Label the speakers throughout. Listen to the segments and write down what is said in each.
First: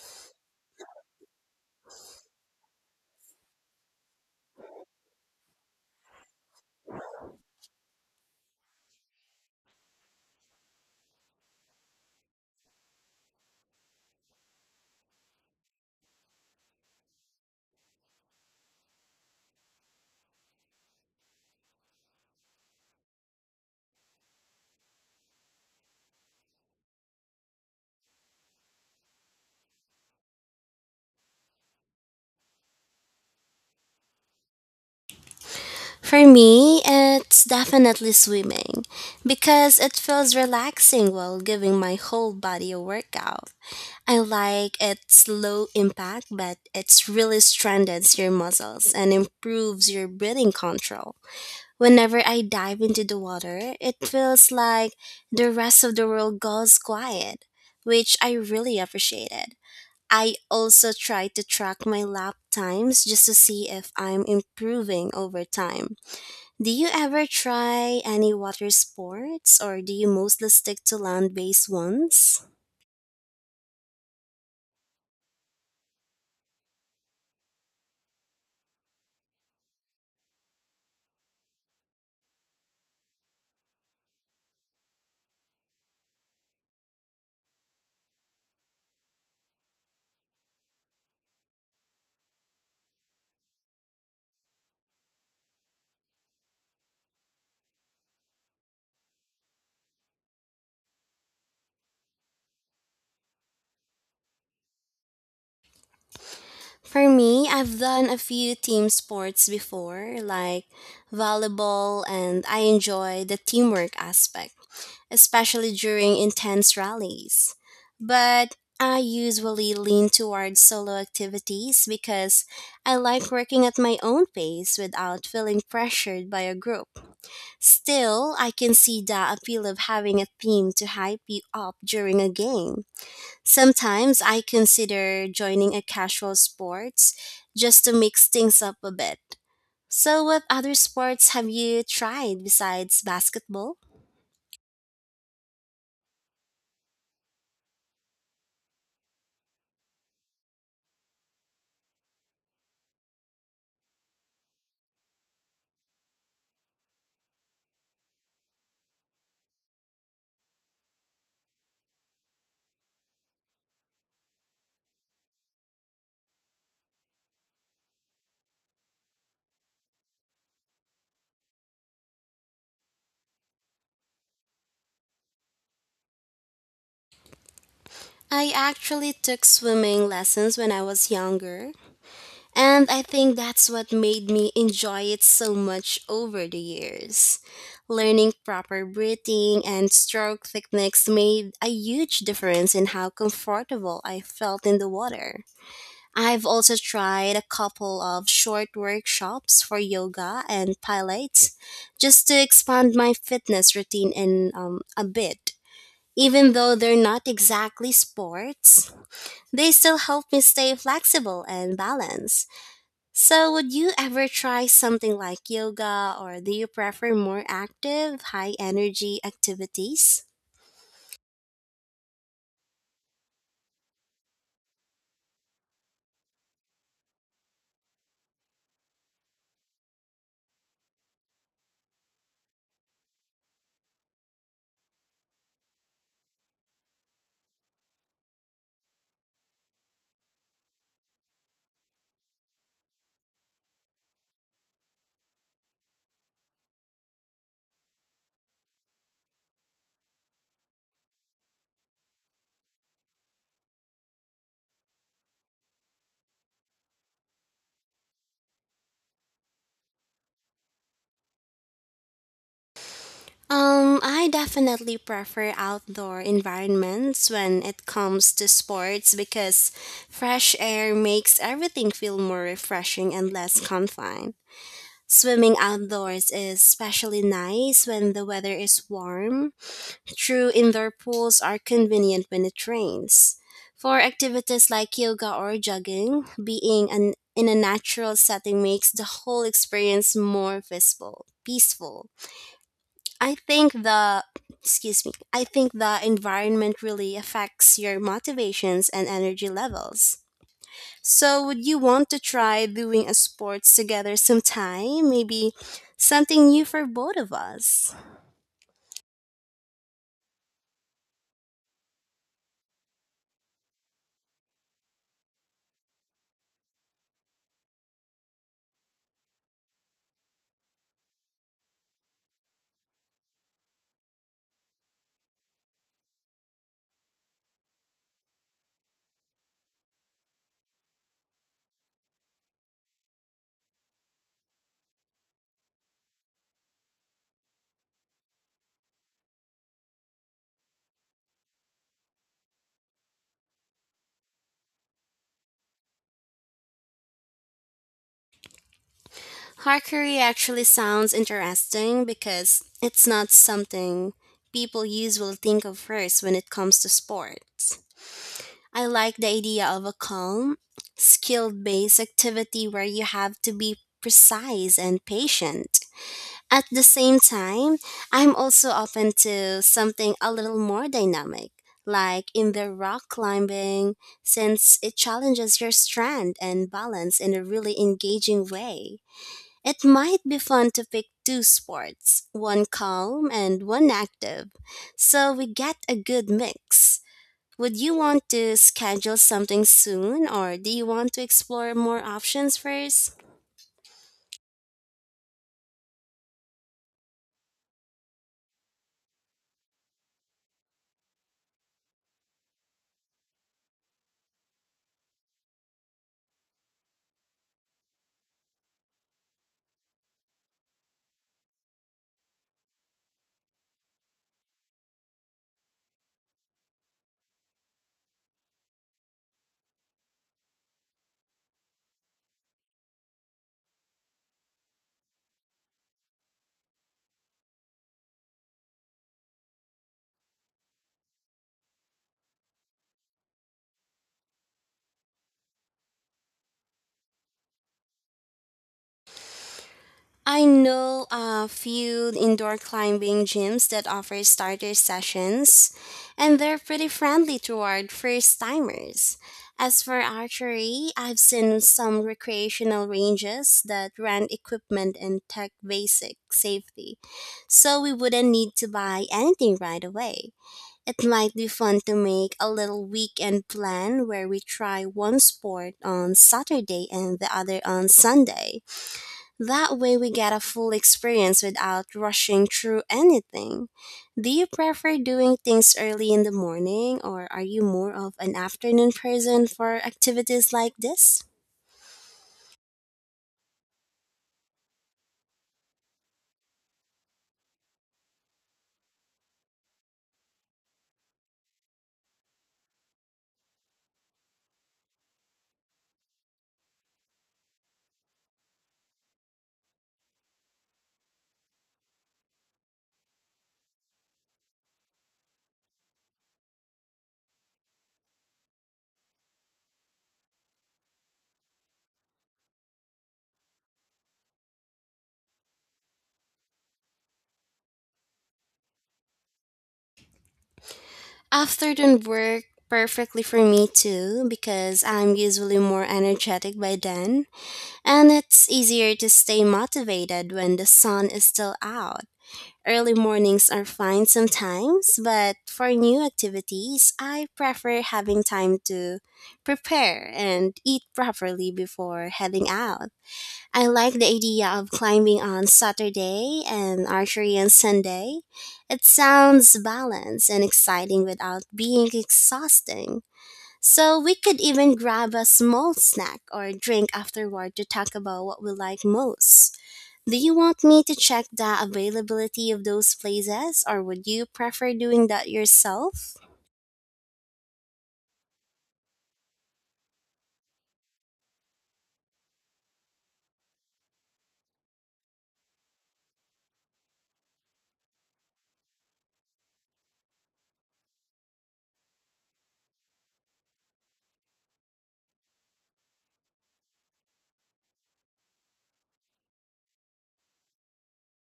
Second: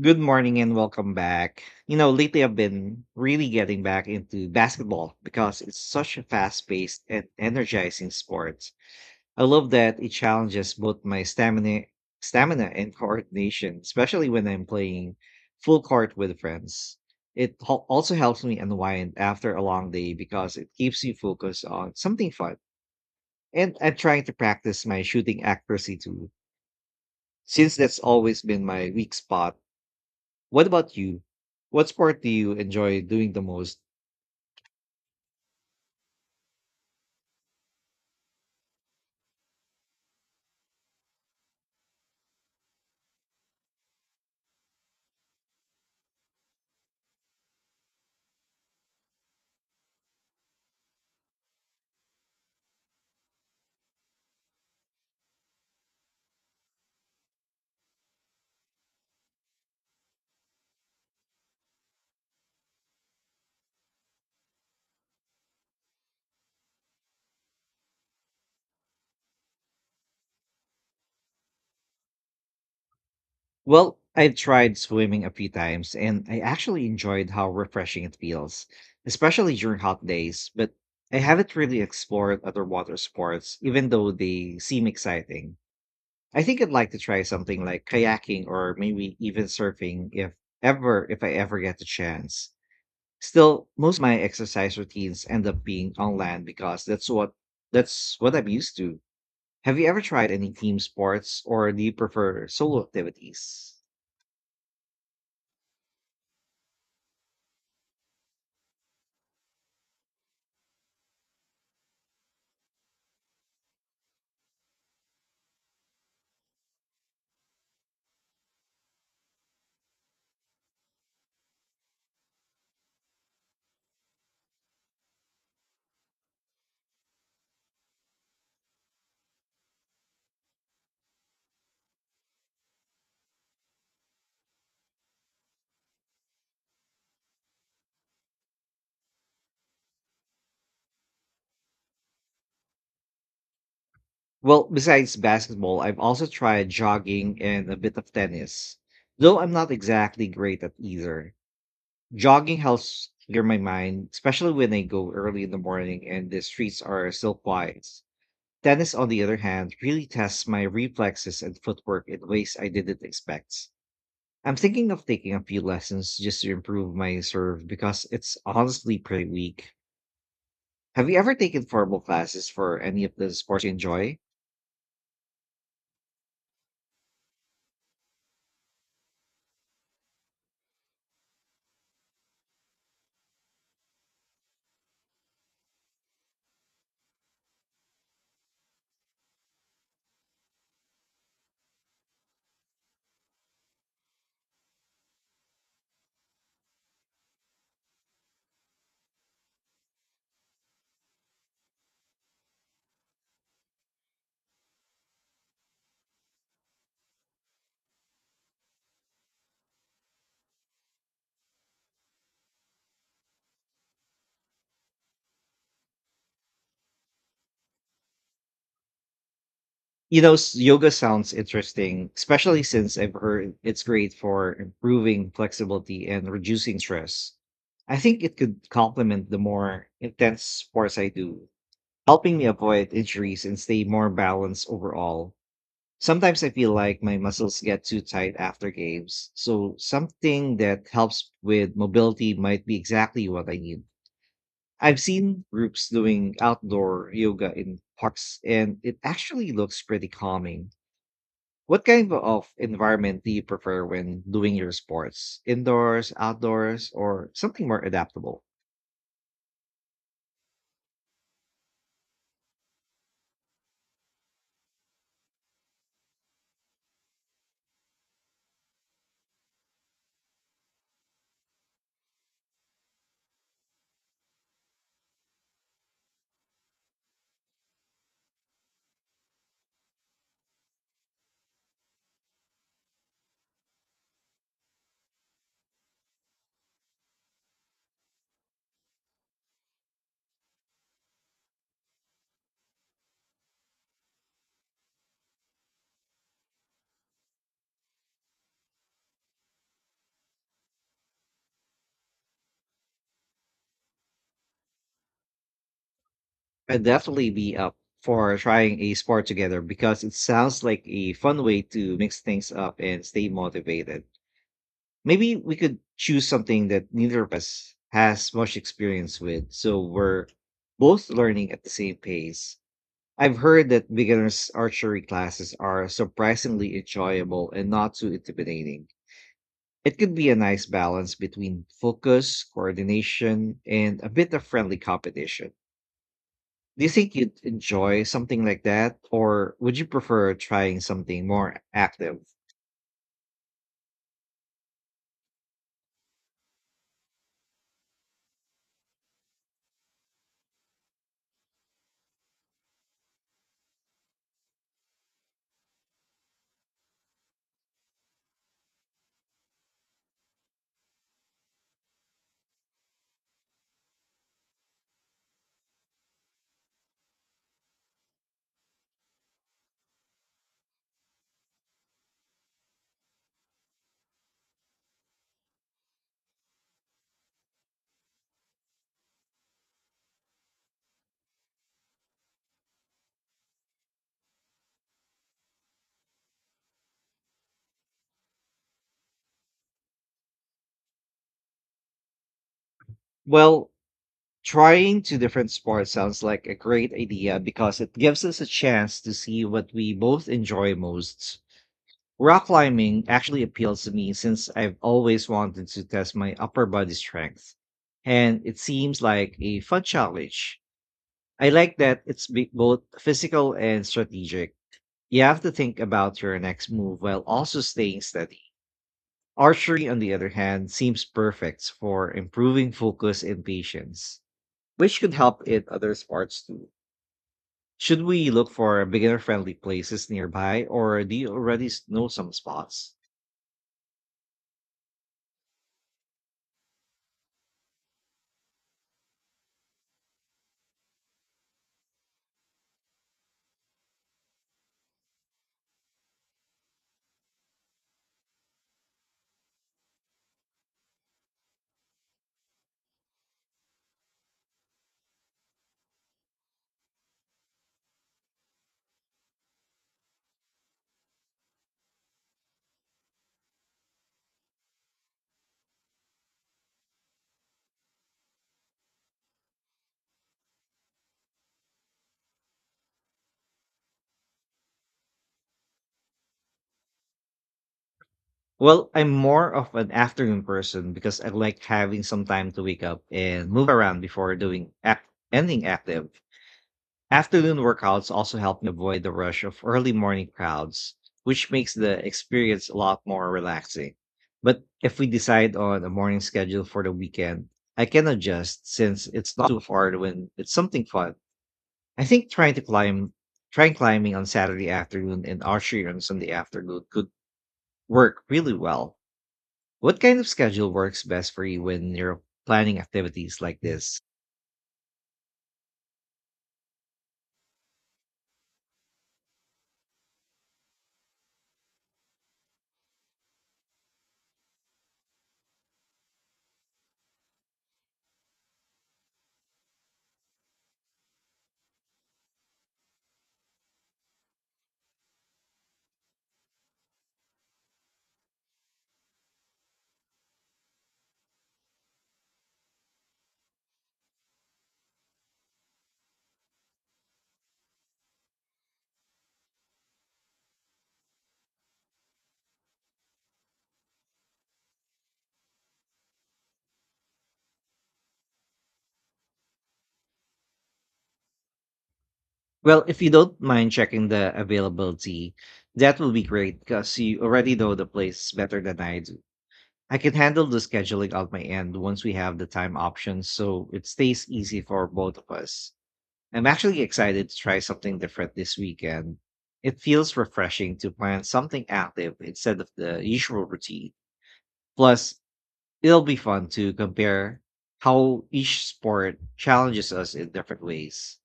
Speaker 1: Good morning and welcome back. Lately I've been really getting back into basketball because it's such a fast paced and energizing sport. I love that it challenges both my stamina and coordination, especially when I'm playing full court with friends. It also helps me unwind after a long day because it keeps me focused on something fun. And I'm trying to practice my shooting accuracy too, since that's always been my weak spot. What about you? What sport do you enjoy doing the most?
Speaker 2: For me, it's definitely swimming because it feels relaxing while giving my whole body a workout. I like its low impact, but it's really strengthens your muscles and improves your breathing control. Whenever I dive into the water, it feels like the rest of the world goes quiet, which I really appreciated. I also try to track my lap times just to see if I'm improving over time. Do you ever try any water sports or do you mostly stick to land based ones?
Speaker 1: Well, I've tried swimming a few times and I actually enjoyed how refreshing it feels, especially during hot days, but I haven't really explored other water sports, even though they seem exciting. I think I'd like to try something like kayaking or maybe even surfing if I ever get the chance. Still, most of my exercise routines end up being on land because that's what I'm used to. Have you ever tried any team sports or do you prefer solo activities?
Speaker 2: For me, I've done a few team sports before, like volleyball, and I enjoy the teamwork aspect, especially during intense rallies. But I usually lean towards solo activities because I like working at my own pace without feeling pressured by a group. Still, I can see the appeal of having a theme to hype you up during a game. Sometimes I consider joining a casual sports just to mix things up a bit. So, what other sports have you tried besides basketball?
Speaker 1: Well, besides basketball, I've also tried jogging and a bit of tennis, though I'm not exactly great at either. Jogging helps clear my mind, especially when I go early in the morning and the streets are still quiet. Tennis, on the other hand, really tests my reflexes and footwork in ways I didn't expect. I'm thinking of taking a few lessons just to improve my serve because it's honestly pretty weak. Have you ever taken formal classes for any of the sports you enjoy?
Speaker 2: I actually took swimming lessons when I was younger, and I think that's what made me enjoy it so much over the years. Learning proper breathing and stroke techniques made a huge difference in how comfortable I felt in the water. I've also tried a couple of short workshops for yoga and pilates just to expand my fitness routine in a bit. Even though they're not exactly sports, they still help me stay flexible and balanced. So, would you ever try something like yoga or do you prefer more active, high energy activities?
Speaker 1: Yoga sounds interesting, especially since I've heard it's great for improving flexibility and reducing stress. I think it could complement the more intense sports I do, helping me avoid injuries and stay more balanced overall. Sometimes I feel like my muscles get too tight after games, so something that helps with mobility might be exactly what I need. I've seen groups doing outdoor yoga in parks, and it actually looks pretty calming. What kind of environment do you prefer when doing your sports? Indoors, outdoors, or something more adaptable?
Speaker 2: I definitely prefer outdoor environments when it comes to sports because fresh air makes everything feel more refreshing and less confined. Swimming outdoors is especially nice when the weather is warm. True, indoor pools are convenient when it rains. For activities like yoga or jogging, being in a natural setting makes the whole experience more visible, peaceful. I think the I think the environment really affects your motivations and energy levels. So would you want to try doing a sports together sometime? Maybe something new
Speaker 1: I'd
Speaker 2: for both
Speaker 1: definitely
Speaker 2: of
Speaker 1: be up
Speaker 2: us.
Speaker 1: for trying a sport together because it sounds like a fun way to mix things up and stay motivated. Maybe we could choose something that neither of us has much experience with, so we're both learning at the same pace. I've heard that beginners archery classes are surprisingly enjoyable and not too intimidating. It could be a nice balance between focus, coordination, and a bit of friendly competition. Do you think you'd enjoy something like that, or would you prefer trying something more active?
Speaker 2: Harkery actually sounds interesting because it's not something people usually think of first when it comes to sports. I like the idea of a calm, skill based activity where you have to be precise and patient. At the same time, I'm also open to something a little more dynamic, like in the rock climbing, since it challenges your strength and balance in a really engaging way. It might be fun to pick two sports, one calm and one active, so we get a good mix. Would you want to schedule something soon, or do you want to explore more options first?
Speaker 1: Well, trying two different sports sounds like a great idea because it gives us a chance to see what we both enjoy most. Rock climbing actually appeals to me since I've always wanted to test my upper body strength, and it seems like a fun challenge. I like that it's both physical and strategic. You have to think about your next move while also staying steady. Archery, on the other hand, seems perfect for improving focus and patience, which could help in other sports too. Should we look for beginner friendly places nearby, or do you already know some spots?
Speaker 2: I know a few indoor climbing gyms that offer starter sessions, and they're pretty friendly toward first timers. As for archery, I've seen some recreational ranges that rent equipment and tech basic safety, so we wouldn't need to buy anything right away. It might be fun to make a little weekend plan where we try one sport on Saturday and the other on Sunday. That way we get a full experience without rushing through anything. Do you prefer doing things early in the morning or are you more of an
Speaker 1: Well,
Speaker 2: afternoon
Speaker 1: I'm
Speaker 2: person
Speaker 1: more of
Speaker 2: for
Speaker 1: an afternoon
Speaker 2: activities like
Speaker 1: person because
Speaker 2: this?
Speaker 1: I like having some time to wake up and move around before doing anything active. Afternoon workouts also help me avoid the rush of early morning crowds, which makes the experience a lot more relaxing. But if we decide on a morning schedule for the weekend, I can adjust since it's not too hard when it's something fun. I think trying climbing on Saturday afternoon and archery on Sunday afternoon could work really well. What kind of schedule works best for you when you're planning activities like this?
Speaker 2: Afternoon work perfectly for me too because I'm usually more energetic by then, and it's easier to stay motivated when the sun is still out. Early mornings are fine sometimes, but for new activities, I prefer having time to prepare and eat properly before heading out. I like the idea of climbing on Saturday and archery on Sunday. It sounds balanced and exciting without being exhausting. So we could even grab a small snack or drink afterward to talk about what we like most. Do you want me to check the availability of
Speaker 1: Well,
Speaker 2: those
Speaker 1: if you don't
Speaker 2: places
Speaker 1: mind
Speaker 2: or would
Speaker 1: checking
Speaker 2: you
Speaker 1: the
Speaker 2: prefer doing that
Speaker 1: availability, that will
Speaker 2: yourself?
Speaker 1: be great because you already know the place better than I do. I can handle the scheduling on my end once we have the time options, so it stays easy for both of us. I'm actually excited to try something different this weekend. It feels refreshing to plan something active instead of the usual routine. Plus, it'll be fun to compare how each sport challenges us in different ways.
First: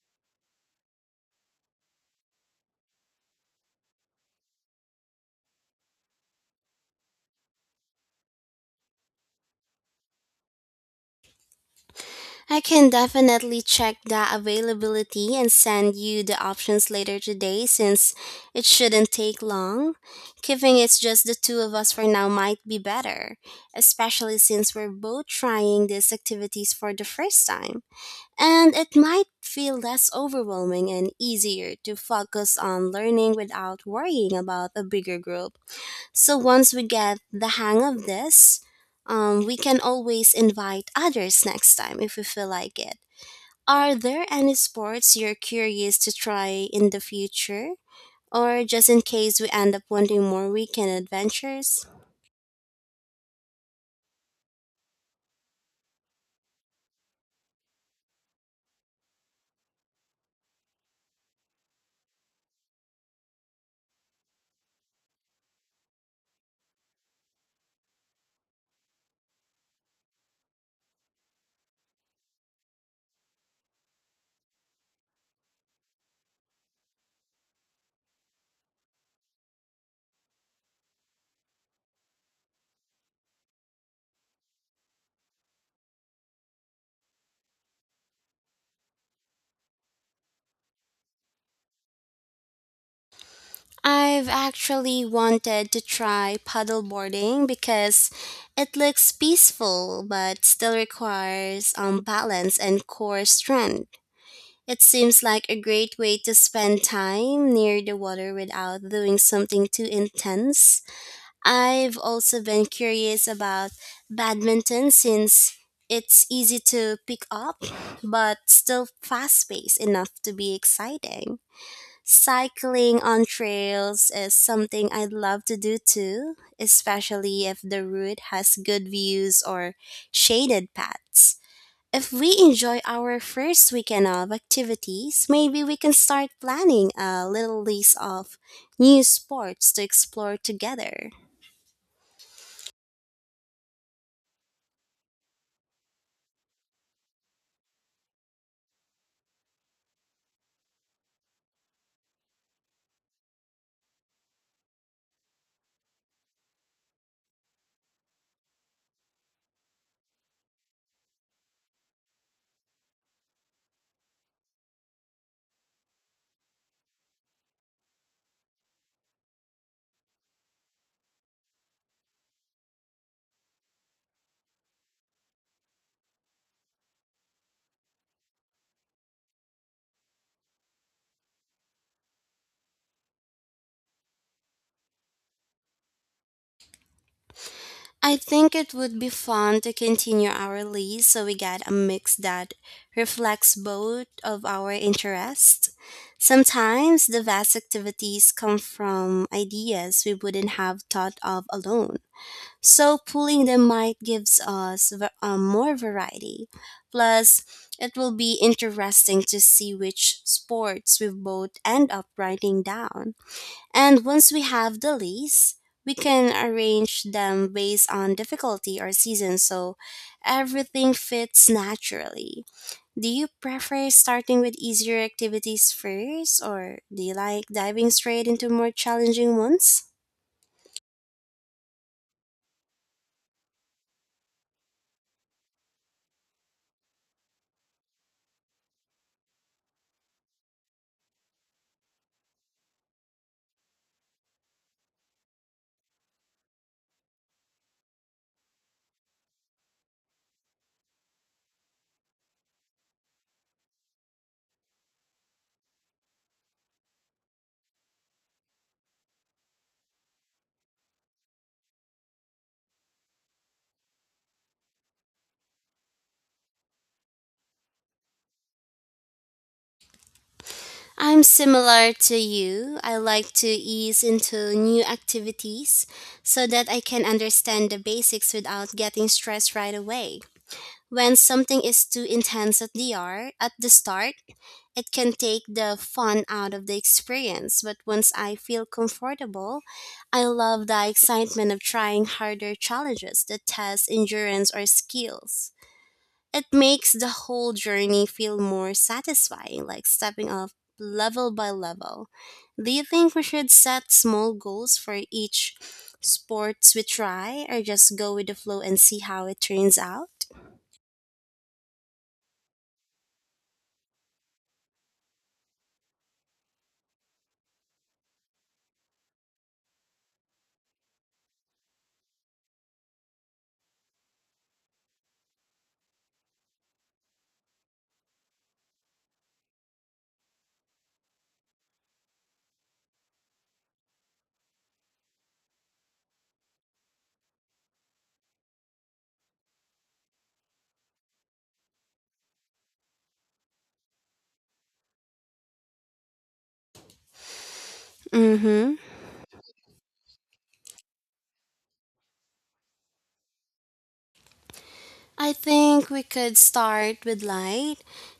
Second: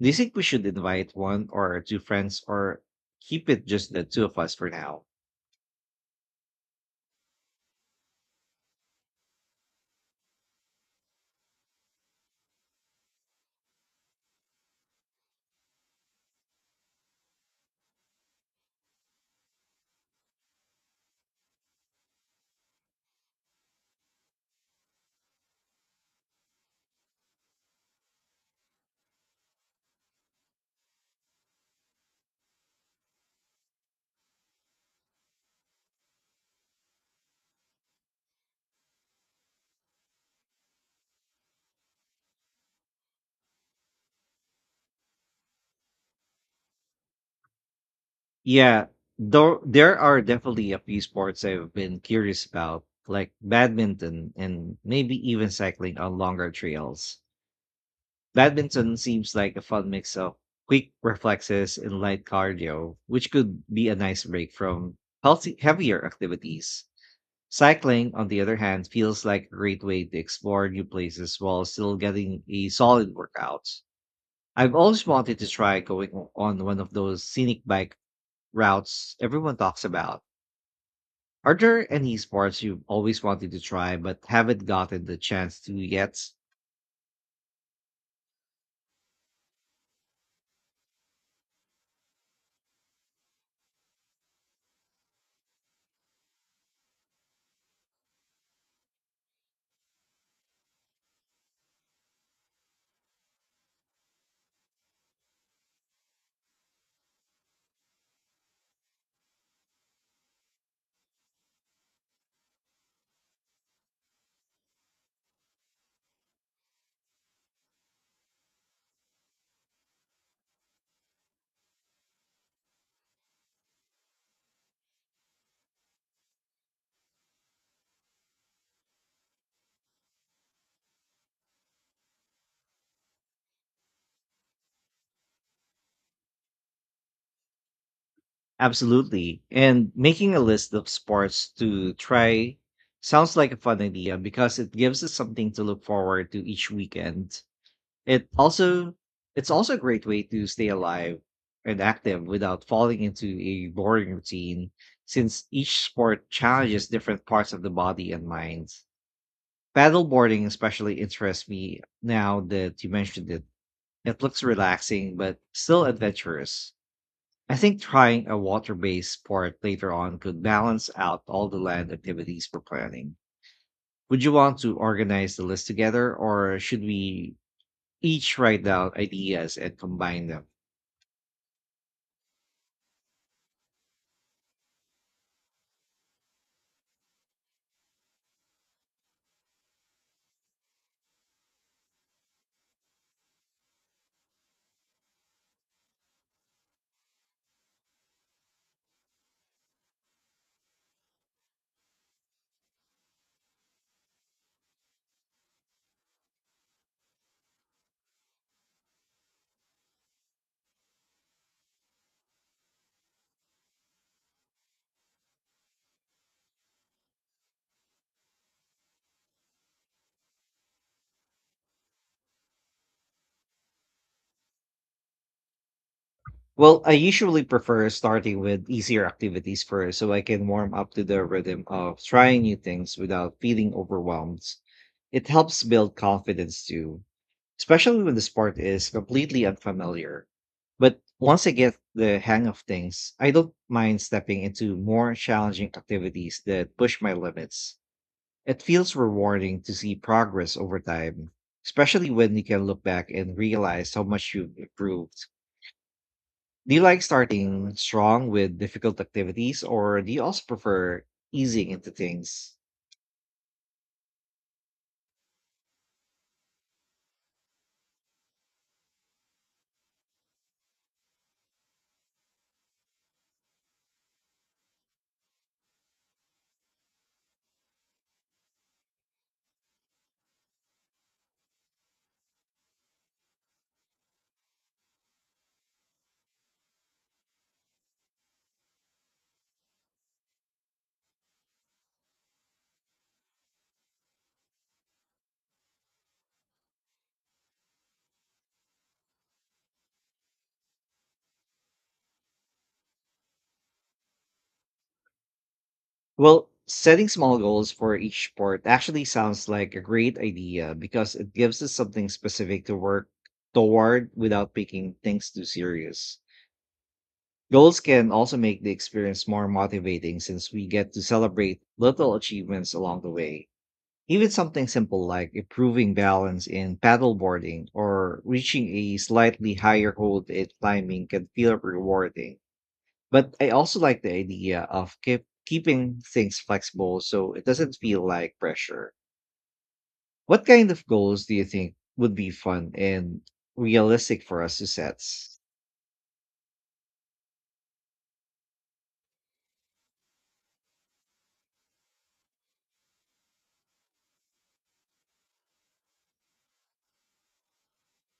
Speaker 1: Do you think we should invite one or two friends or keep it just the two of us for now?
Speaker 2: I can definitely check the availability and send you the options later today since it shouldn't take long. Keeping it's just the two of us for now might be better, especially since we're both trying these activities for the first time. And it might feel less overwhelming and easier to focus on learning without worrying about a bigger group. So once we get the hang of this, we can always invite others next time if we feel like it. Are there any sports you're curious to try in the future? Or
Speaker 1: Yeah,
Speaker 2: just in case we
Speaker 1: though
Speaker 2: end up
Speaker 1: there are
Speaker 2: wanting more
Speaker 1: definitely a
Speaker 2: weekend
Speaker 1: few sports I've
Speaker 2: adventures?
Speaker 1: been curious about, like badminton and maybe even cycling on longer trails. Badminton seems like a fun mix of quick reflexes and light cardio, which could be a nice break from healthy heavier activities. Cycling, on the other hand, feels like a great way to explore new places while still getting a solid workout. I've always wanted to try going on one of those scenic bike routes everyone talks about. Are there any sports you've always wanted to try but haven't gotten the chance to yet?
Speaker 2: I've actually wanted to try paddleboarding because it looks peaceful but still requires balance and core strength. It seems like a great way to spend time near the water without doing something too intense. I've also been curious about badminton since it's easy to pick up but still fast paced enough to be exciting. Cycling on trails is something I'd love to do too, especially if the route has good views or shaded paths. If we enjoy our first weekend of activities, maybe we can start planning a little list of new
Speaker 1: Absolutely.
Speaker 2: sports to
Speaker 1: And making
Speaker 2: explore
Speaker 1: a list of
Speaker 2: together.
Speaker 1: sports to try sounds like a fun idea because it gives us something to look forward to each weekend. It also it's also a great way to stay alive and active without falling into a boring routine, since each sport challenges different parts of the body and mind. Paddleboarding especially interests me now that you mentioned it. It looks relaxing but still adventurous. I think trying a water-based sport later on could balance out all the land activities we're planning. Would you want to organize the list together, or should we each write down ideas and combine them?
Speaker 2: I think it would be fun to continue our list so we get a mix that reflects both of our interests. Sometimes the best activities come from ideas we wouldn't have thought of alone. So pooling them might gives us more variety. Plus, it will be interesting to see which sports we both end up writing down. And once we have the list, we can arrange them based on difficulty or season so everything fits naturally. Do you prefer starting with easier activities first, or
Speaker 1: Well, I
Speaker 2: do you
Speaker 1: usually
Speaker 2: like
Speaker 1: prefer
Speaker 2: diving straight
Speaker 1: starting
Speaker 2: into
Speaker 1: with
Speaker 2: more
Speaker 1: easier
Speaker 2: challenging
Speaker 1: activities
Speaker 2: ones?
Speaker 1: first so I can warm up to the rhythm of trying new things without feeling overwhelmed. It helps build confidence too, especially when the sport is completely unfamiliar. But once I get the hang of things, I don't mind stepping into more challenging activities that push my limits. It feels rewarding to see progress over time, especially when you can look back and realize how much you've improved. Do you like starting strong with difficult activities, or do you also prefer easing into things?
Speaker 2: I'm similar to you. I like to ease into new activities so that I can understand the basics without getting stressed right away. When something is too intense at the start, it can take the fun out of the experience, but once I feel comfortable, I love the excitement of trying harder challenges that test endurance or skills. It makes the whole journey feel more satisfying, like stepping up level by level. Do you think we should set small goals for each
Speaker 1: Well,
Speaker 2: sports we
Speaker 1: setting small
Speaker 2: try or
Speaker 1: goals for
Speaker 2: just go
Speaker 1: each
Speaker 2: with the
Speaker 1: sport
Speaker 2: flow and see
Speaker 1: actually
Speaker 2: how it
Speaker 1: sounds like
Speaker 2: turns
Speaker 1: a great
Speaker 2: out?
Speaker 1: idea because it gives us something specific to work toward without making things too serious. Goals can also make the experience more motivating since we get to celebrate little achievements along the way. Even something simple like improving balance in paddleboarding or reaching a slightly higher hold in climbing can feel rewarding. But I also like the idea of keeping things flexible so it doesn't feel like pressure. What kind of goals do you think would be fun and realistic for us to set?
Speaker 2: Mm hmm. I think we could start with light,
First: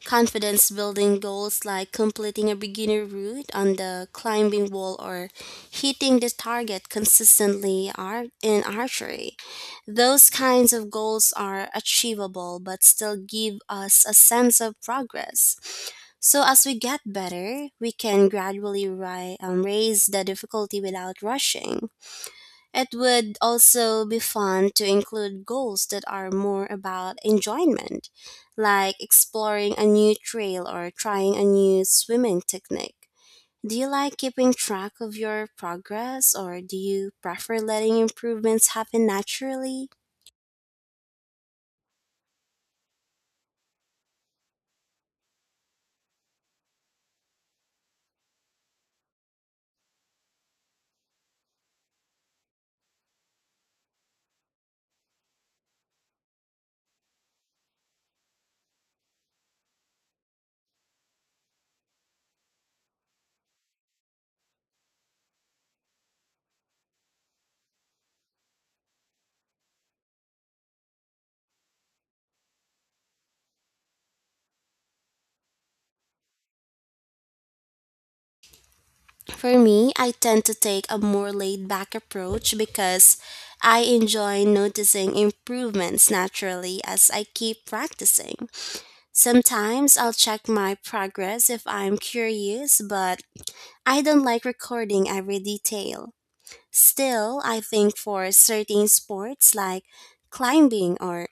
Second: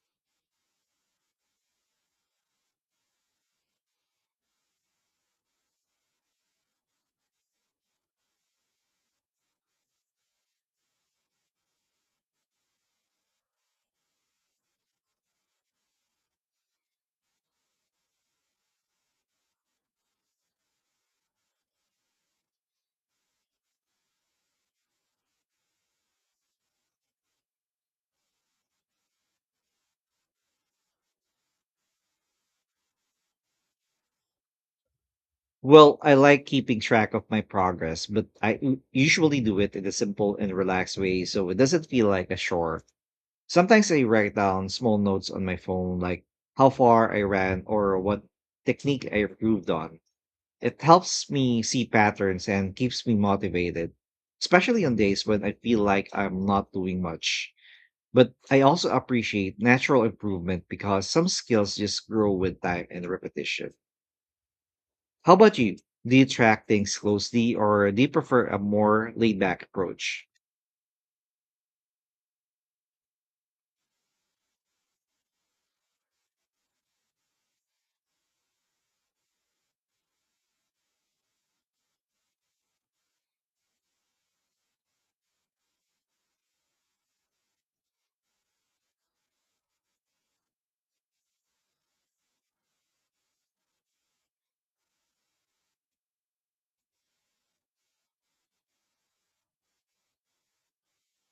Speaker 2: confidence building goals like completing a beginner route on the climbing wall or hitting the target consistently in archery. Those kinds of goals are achievable but still give us a sense of progress. So, as we get better, we can gradually raise the difficulty without rushing. It would also be fun to include goals that are more about enjoyment, like exploring a new trail or trying a new swimming technique. Do you like keeping track of your
Speaker 1: Well, I
Speaker 2: progress
Speaker 1: like
Speaker 2: or do
Speaker 1: keeping track
Speaker 2: you
Speaker 1: of my
Speaker 2: prefer letting
Speaker 1: progress, but I
Speaker 2: improvements
Speaker 1: u-
Speaker 2: happen
Speaker 1: usually do it in
Speaker 2: naturally?
Speaker 1: a simple and relaxed way so it doesn't feel like a chore. Sometimes I write down small notes on my phone, like how far I ran or what technique I improved on. It helps me see patterns and keeps me motivated, especially on days when I feel like I'm not doing much. But I also appreciate natural improvement because some skills just grow with time and repetition. How about you? Do you track things closely or do you prefer a more laid back approach?
Speaker 2: For me, I tend to take a more laid back approach because I enjoy noticing improvements naturally as I keep practicing. Sometimes I'll check my progress if I'm curious, but I don't like recording every detail. Still, I think for certain sports like climbing or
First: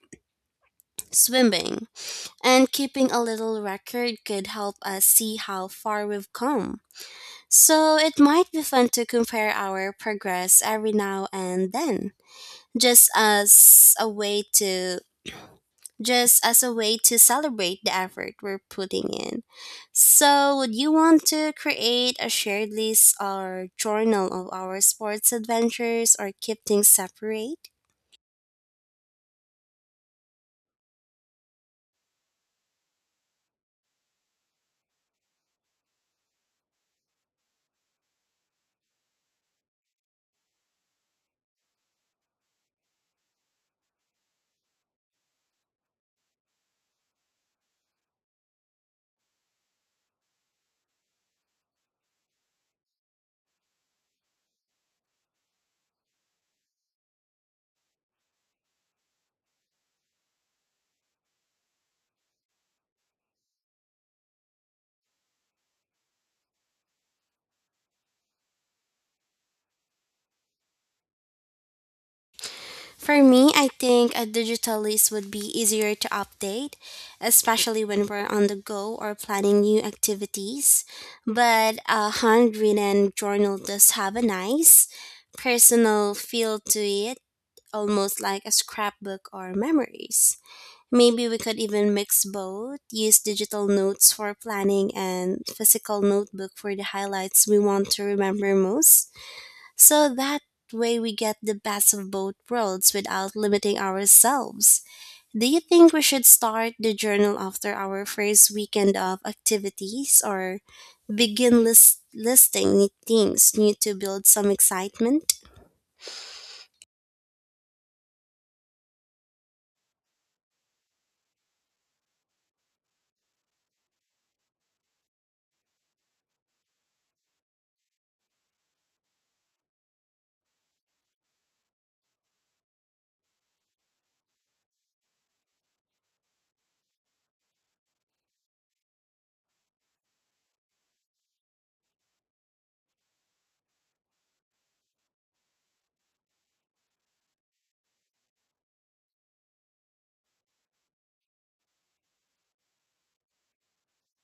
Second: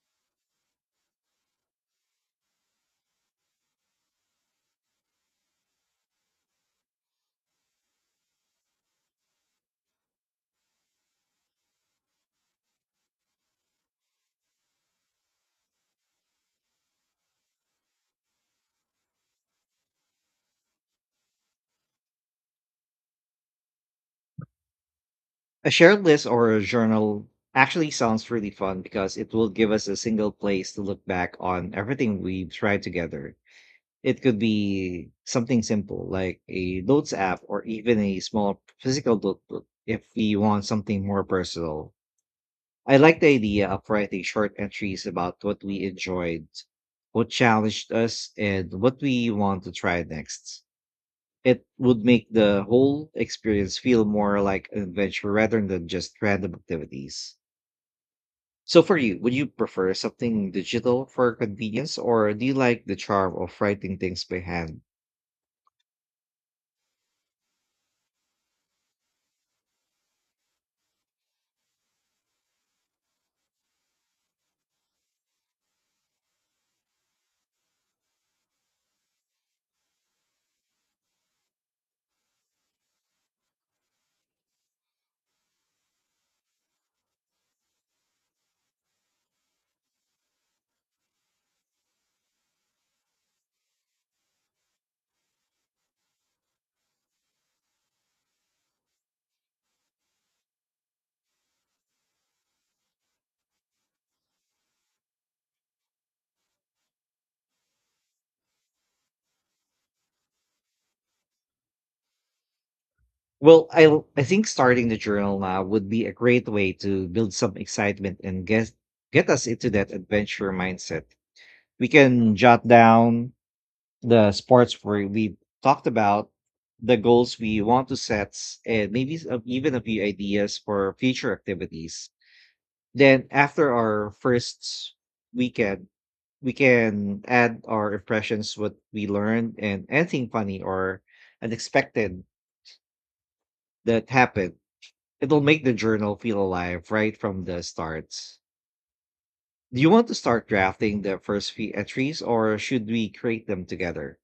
Speaker 2: swimming, and keeping a little record could help us see how far we've come. So it might be fun to compare our progress every now and then, just as a way to celebrate the effort we're putting in. So, would you want to create a shared list or journal of our sports
Speaker 1: A shared
Speaker 2: adventures
Speaker 1: list
Speaker 2: or
Speaker 1: or
Speaker 2: keep
Speaker 1: a
Speaker 2: things
Speaker 1: journal
Speaker 2: separate?
Speaker 1: actually sounds really fun because it will give us a single place to look back on everything we've tried together. It could be something simple like a notes app or even a small physical notebook if we want something more personal. I like the idea of writing short entries about what we enjoyed, what challenged us, and what we want to try next. It would make the whole experience feel more like an adventure rather than just random activities. So for you, would you prefer something digital for convenience, or do you like the charm of writing things by hand?
Speaker 2: For me, I think a digital list would be easier to update, especially when we're on the go or planning new activities. But a handwritten journal does have a nice personal feel to it, almost like a scrapbook or memories. Maybe we could even mix both, use digital notes for planning and physical notebook for the highlights we want to remember most. So that way we get the best of both worlds without limiting ourselves. Do you think we should start the journal after our first weekend of activities or begin listing new things
Speaker 1: Well,
Speaker 2: new
Speaker 1: I
Speaker 2: to
Speaker 1: l- I
Speaker 2: build
Speaker 1: think
Speaker 2: some
Speaker 1: starting the
Speaker 2: excitement?
Speaker 1: journal now would be a great way to build some excitement and get us into that adventure mindset. We can jot down the sports where we talked about, the goals we want to set, and maybe even a few ideas for future activities. Then after our first weekend, we can add our impressions, what we learned, and anything funny or unexpected that happened. It'll make the journal feel alive right from the start. Do you want to start drafting the first few entries or should we create them together?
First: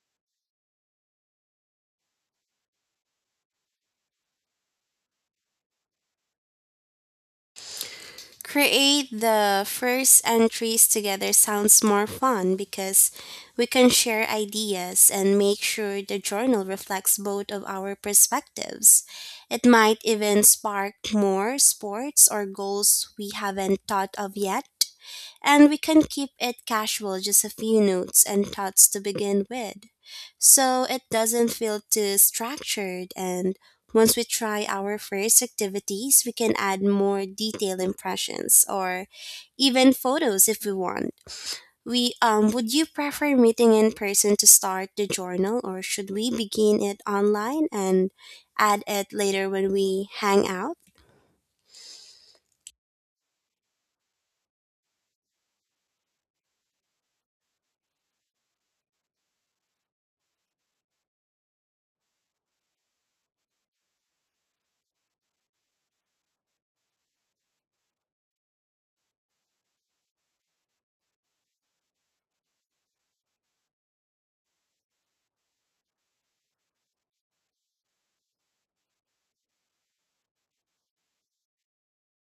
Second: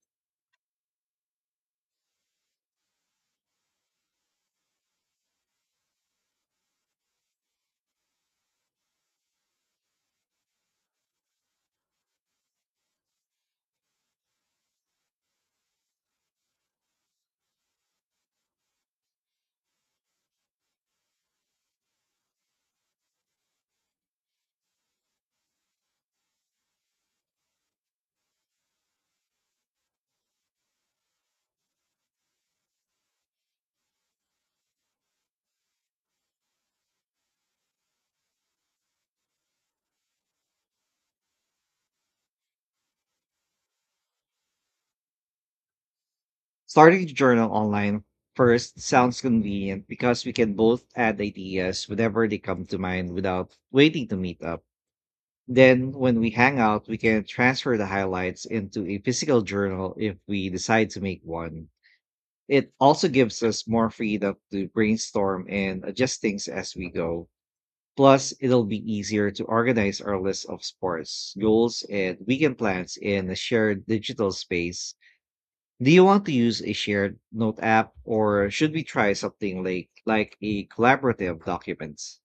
Speaker 2: Create the first entries together sounds more fun because we can share ideas and make sure the journal reflects both of our perspectives. It might even spark more sports or goals we haven't thought of yet, and we can keep it casual, just a few notes and thoughts to begin with. So it doesn't feel too structured, and once we try our first activities, we can add more detailed impressions or even photos if we want. We would you prefer meeting in person to start the journal or should we begin it
Speaker 1: Starting a journal
Speaker 2: online
Speaker 1: online
Speaker 2: and
Speaker 1: first
Speaker 2: add it
Speaker 1: sounds
Speaker 2: later when
Speaker 1: convenient
Speaker 2: we
Speaker 1: because we
Speaker 2: hang
Speaker 1: can
Speaker 2: out?
Speaker 1: both add ideas whenever they come to mind without waiting to meet up. Then, when we hang out, we can transfer the highlights into a physical journal if we decide to make one. It also gives us more freedom to brainstorm and adjust things as we go. Plus, it'll be easier to organize our list of sports, goals, and weekend plans in a shared digital space. Do you want to use a shared note app or should we try something like a collaborative documents?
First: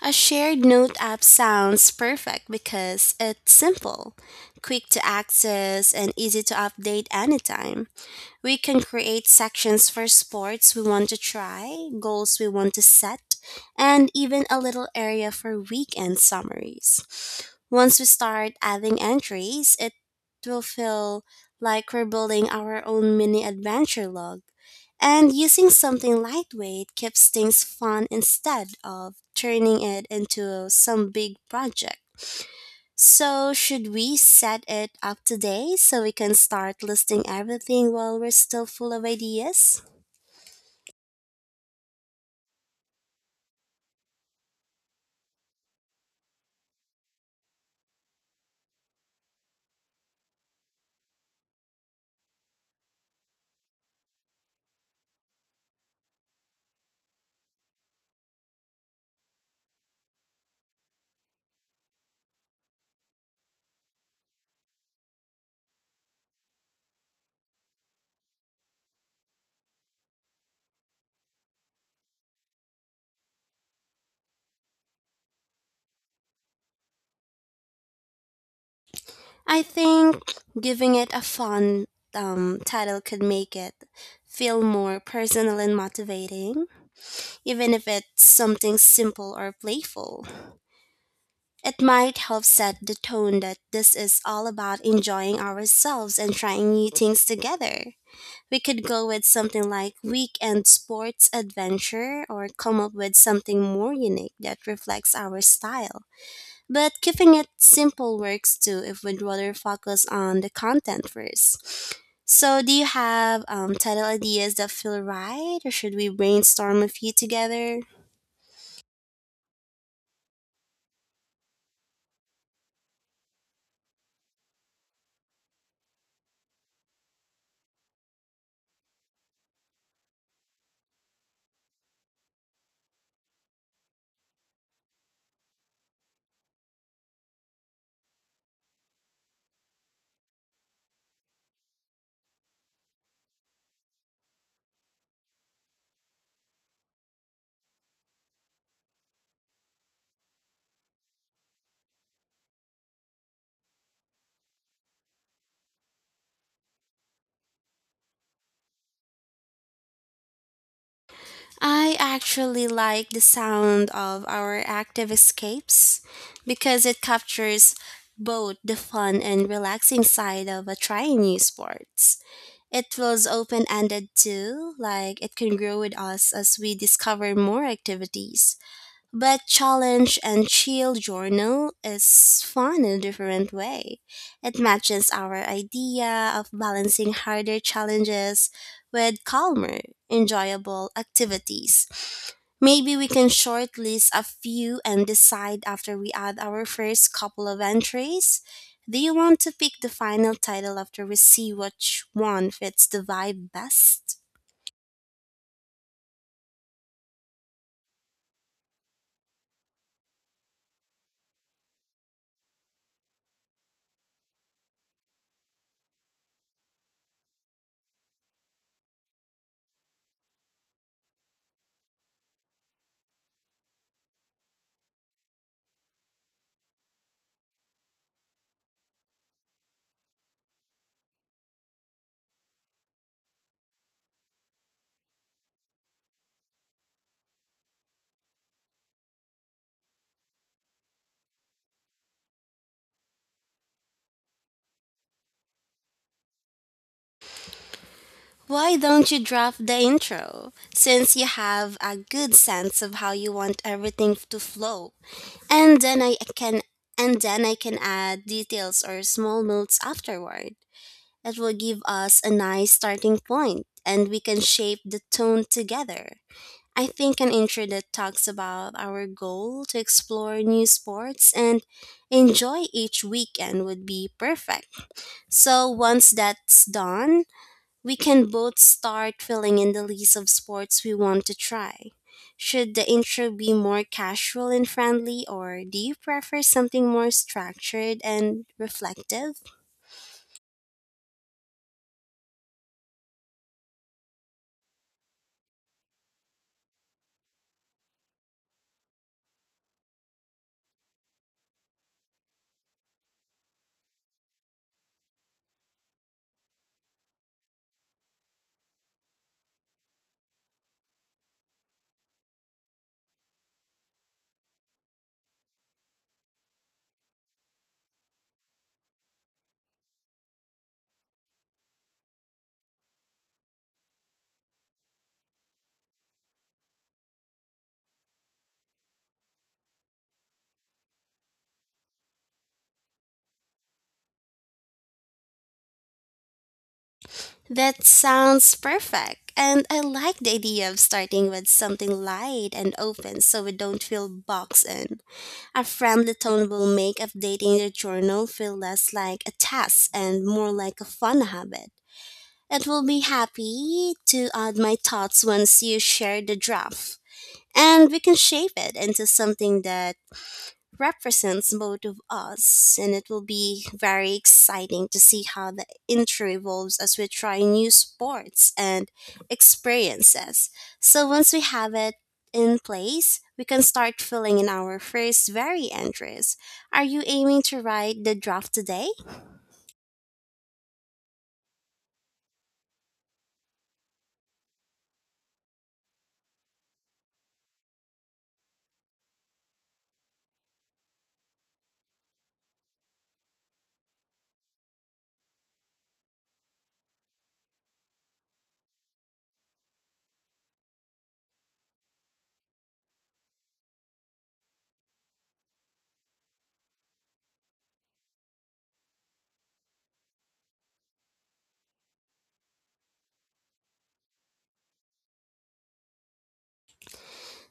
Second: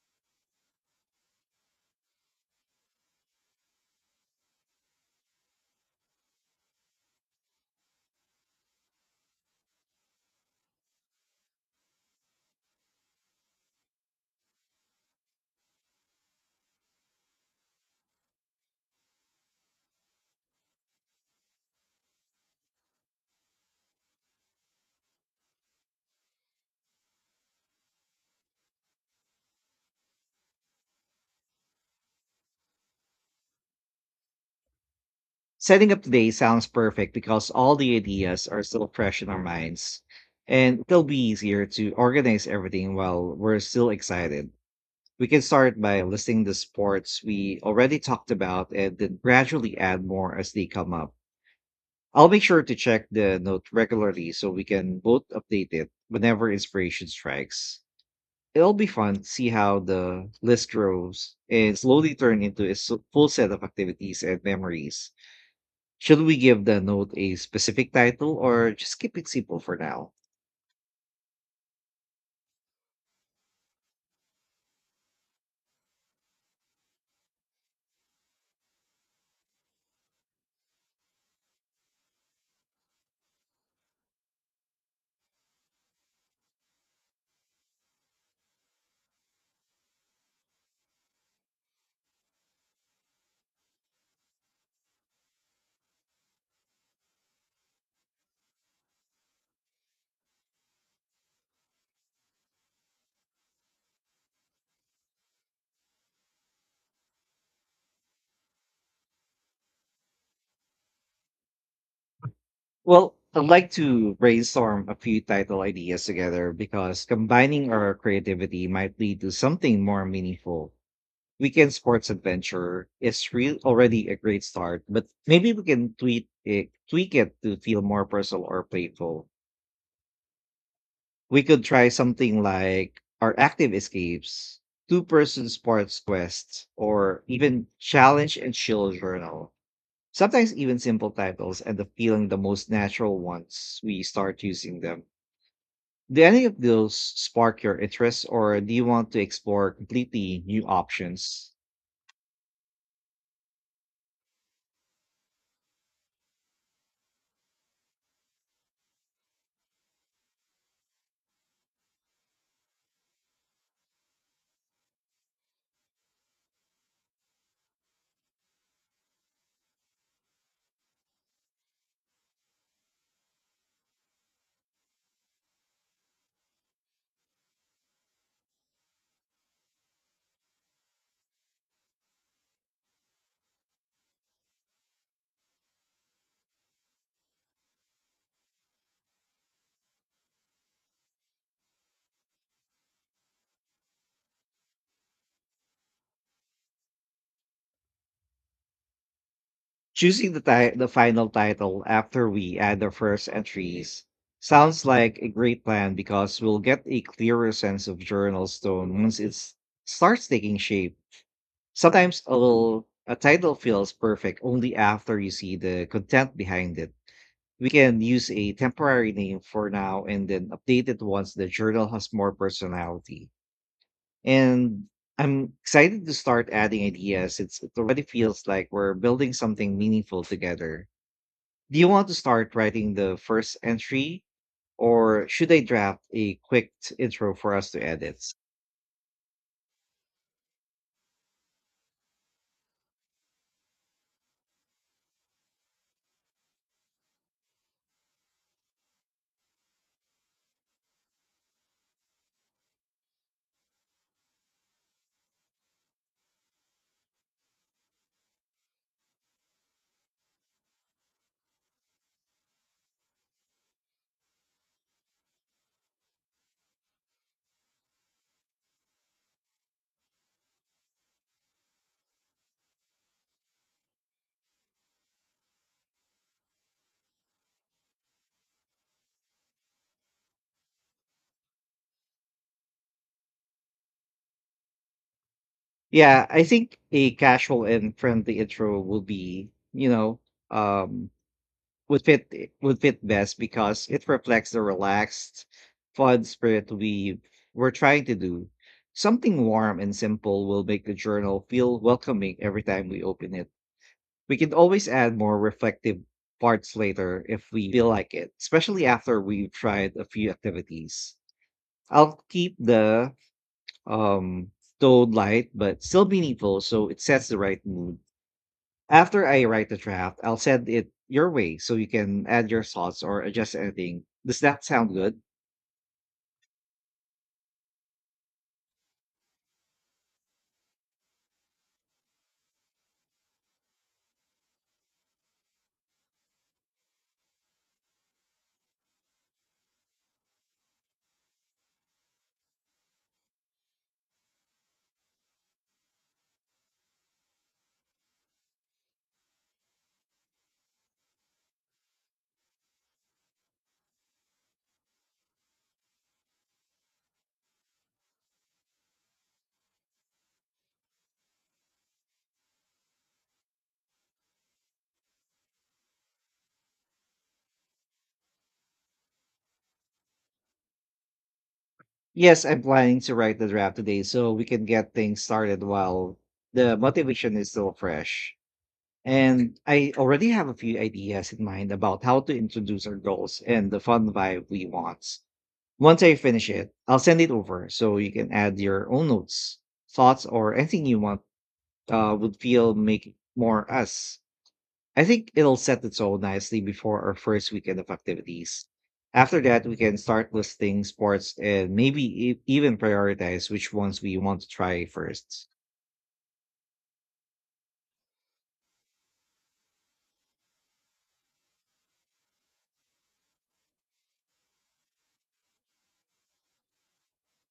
Speaker 2: A shared note app sounds perfect because it's simple, quick to access, and easy to update anytime. We can create sections for sports we want to try, goals we want to set, and even a little area for weekend summaries. Once we start adding entries, it will feel like we're building our own mini adventure log. And using something lightweight keeps things fun instead of turning it into some big project. So, should we set it up today
Speaker 1: Setting up
Speaker 2: so we
Speaker 1: today
Speaker 2: can
Speaker 1: sounds
Speaker 2: start
Speaker 1: perfect
Speaker 2: listing
Speaker 1: because all
Speaker 2: everything
Speaker 1: the
Speaker 2: while we're
Speaker 1: ideas are
Speaker 2: still
Speaker 1: still
Speaker 2: full of
Speaker 1: fresh in our
Speaker 2: ideas?
Speaker 1: minds. And it'll be easier to organize everything while we're still excited. We can start by listing the sports we already talked about and then gradually add more as they come up. I'll make sure to check the note regularly so we can both update it whenever inspiration strikes. It'll be fun to see how the list grows and slowly turn into a full set of activities and memories. Should we give the note a specific title or just keep it simple for now?
Speaker 2: I think giving it a fun title could make it feel more personal and motivating, even if it's something simple or playful. It might help set the tone that this is all about enjoying ourselves and trying new things together. We could go with something like Weekend Sports Adventure, or come up with something more unique that reflects our style. But keeping it simple works too if we'd rather focus on the content first. So, do you
Speaker 1: Well, I'd
Speaker 2: have
Speaker 1: like
Speaker 2: title
Speaker 1: to
Speaker 2: ideas that
Speaker 1: brainstorm a
Speaker 2: feel
Speaker 1: few
Speaker 2: right,
Speaker 1: title
Speaker 2: or should
Speaker 1: ideas
Speaker 2: we
Speaker 1: together
Speaker 2: brainstorm a
Speaker 1: because
Speaker 2: few
Speaker 1: combining
Speaker 2: together?
Speaker 1: our creativity might lead to something more meaningful. Weekend Sports Adventure is real already a great start, but maybe we can tweak it to feel more personal or playful. We could try something like our active escapes, two-person sports quests, or even challenge and chill journal. Sometimes even simple titles end up feeling the most natural once we start using them. Do any of those spark your interest, or do you want to explore completely new options?
Speaker 2: I actually like the sound of Our Active Escapes, because it captures both the fun and relaxing side of a trying new sports. It feels open ended too, like it can grow with us as we discover more activities. But Challenge and Chill Journal is fun in a different way. It matches our idea of balancing harder challenges with calmer, enjoyable activities. Maybe we can shortlist a few and decide after we add our first couple of entries. Do you want to pick the
Speaker 1: Choosing
Speaker 2: final
Speaker 1: the, ti-
Speaker 2: title
Speaker 1: the
Speaker 2: after we
Speaker 1: final
Speaker 2: see
Speaker 1: title
Speaker 2: which
Speaker 1: after
Speaker 2: one
Speaker 1: we add
Speaker 2: fits
Speaker 1: the
Speaker 2: the
Speaker 1: first
Speaker 2: vibe
Speaker 1: entries
Speaker 2: best?
Speaker 1: sounds like a great plan because we'll get a clearer sense of Journal Stone once it starts taking shape. Sometimes a title feels perfect only after you see the content behind it. We can use a temporary name for now and then update it once the journal has more personality. And I'm excited to start adding ideas. It already feels like we're building something meaningful together. Do you want to start writing the first entry or should I draft a quick intro for us to edit?
Speaker 2: Why don't you draft the intro? Since you have a good sense of how you want everything to flow, and then I can and then I can add details or small notes afterward. It will give us a nice starting point, and we can shape the tone together. I think an intro that talks about our goal to explore new sports and enjoy each weekend would be perfect. So once that's done, we can both start filling in the list of sports we want to try. Should the intro be more casual and friendly, or do you
Speaker 1: Yeah, I
Speaker 2: prefer
Speaker 1: think
Speaker 2: something more
Speaker 1: a casual and
Speaker 2: structured
Speaker 1: friendly
Speaker 2: and
Speaker 1: intro will
Speaker 2: reflective?
Speaker 1: be, you know, um would fit best because it reflects the relaxed, fun spirit we're trying to do. Something warm and simple will make the journal feel welcoming every time we open it. We can always add more reflective parts later if we feel like it, especially after we've tried a few activities. I'll keep the um tone light but still meaningful so it sets the right mood. After I write the draft, I'll send it your way so you can add your thoughts or adjust anything. Does that sound good?
Speaker 2: That sounds perfect, and I like the idea of starting with something light and open so we don't feel boxed in. A friendly tone will make updating the journal feel less like a task and more like a fun habit. It will be happy to add my thoughts once you share the draft, and we can shape it into something that represents both of us. And it will be very exciting to see how the intro evolves as we try new sports and experiences. So once we have it
Speaker 1: Yes,
Speaker 2: in
Speaker 1: I'm planning to
Speaker 2: place,
Speaker 1: write
Speaker 2: we
Speaker 1: the
Speaker 2: can
Speaker 1: draft
Speaker 2: start
Speaker 1: today so
Speaker 2: filling
Speaker 1: we
Speaker 2: in
Speaker 1: can
Speaker 2: our
Speaker 1: get things
Speaker 2: first
Speaker 1: started
Speaker 2: very
Speaker 1: while
Speaker 2: entries.
Speaker 1: the
Speaker 2: Are you
Speaker 1: motivation
Speaker 2: aiming
Speaker 1: is
Speaker 2: to
Speaker 1: still
Speaker 2: write the
Speaker 1: fresh.
Speaker 2: draft today?
Speaker 1: And I already have a few ideas in mind about how to introduce our goals and the fun vibe we want. Once I finish it, I'll send it over so you can add your own notes, thoughts, or anything you want would feel make it more us. I think it'll set the tone nicely before our first weekend of activities. After that, we can start listing sports and maybe even prioritize which ones we want to try first.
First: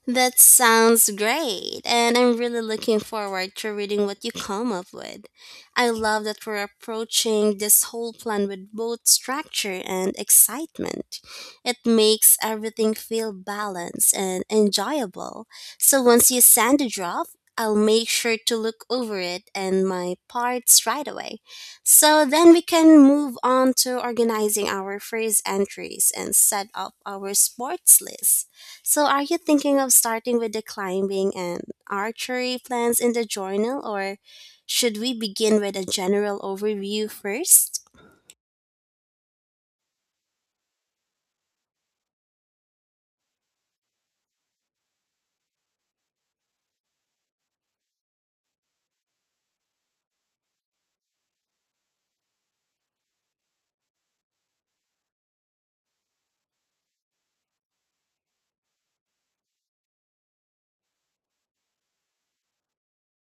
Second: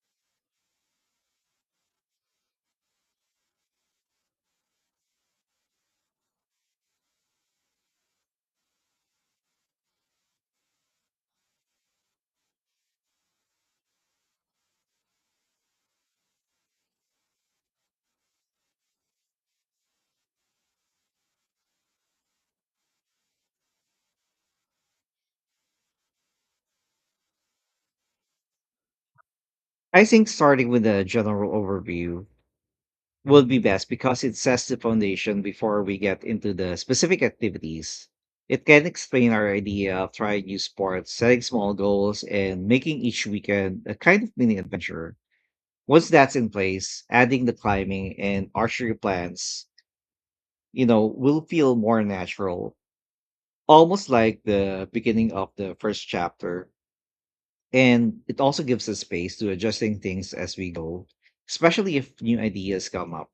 Speaker 2: That sounds great, and I'm really looking forward to reading what you come up with. I love that we're approaching this whole plan with both structure and excitement. It makes everything feel balanced and enjoyable. So once you send the draft, I'll make sure to look over it and my parts right away. So then we can move on to organizing our phrase entries and set up our sports list. So, are you thinking of
Speaker 1: I think
Speaker 2: starting with the
Speaker 1: starting with a
Speaker 2: climbing
Speaker 1: general
Speaker 2: and
Speaker 1: overview
Speaker 2: archery plans in the
Speaker 1: would be
Speaker 2: journal,
Speaker 1: best
Speaker 2: or
Speaker 1: because it sets the
Speaker 2: should we
Speaker 1: foundation
Speaker 2: begin with
Speaker 1: before
Speaker 2: a
Speaker 1: we get
Speaker 2: general
Speaker 1: into the
Speaker 2: overview
Speaker 1: specific
Speaker 2: first?
Speaker 1: activities. It can explain our idea of trying new sports, setting small goals, and making each weekend a kind of mini adventure. Once that's in place, adding the climbing and archery plans, you know, will feel more natural, almost like the beginning of the first chapter. And it also gives us space to adjusting things as we go, especially if new ideas come up.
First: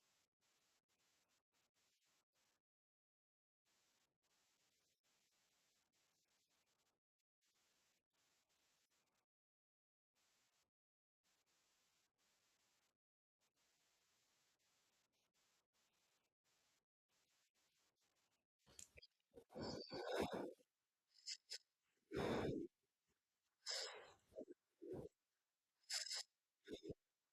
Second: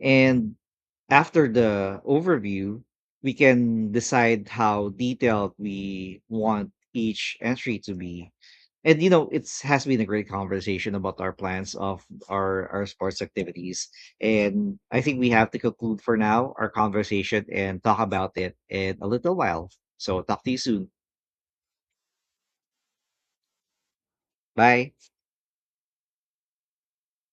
Speaker 1: And after the overview, we can decide how detailed we want each entry to be. And you know, it's has been a great conversation about our plans of our sports activities. And I think we have to conclude for now our conversation and talk about it in a little while. So talk to you soon. Bye.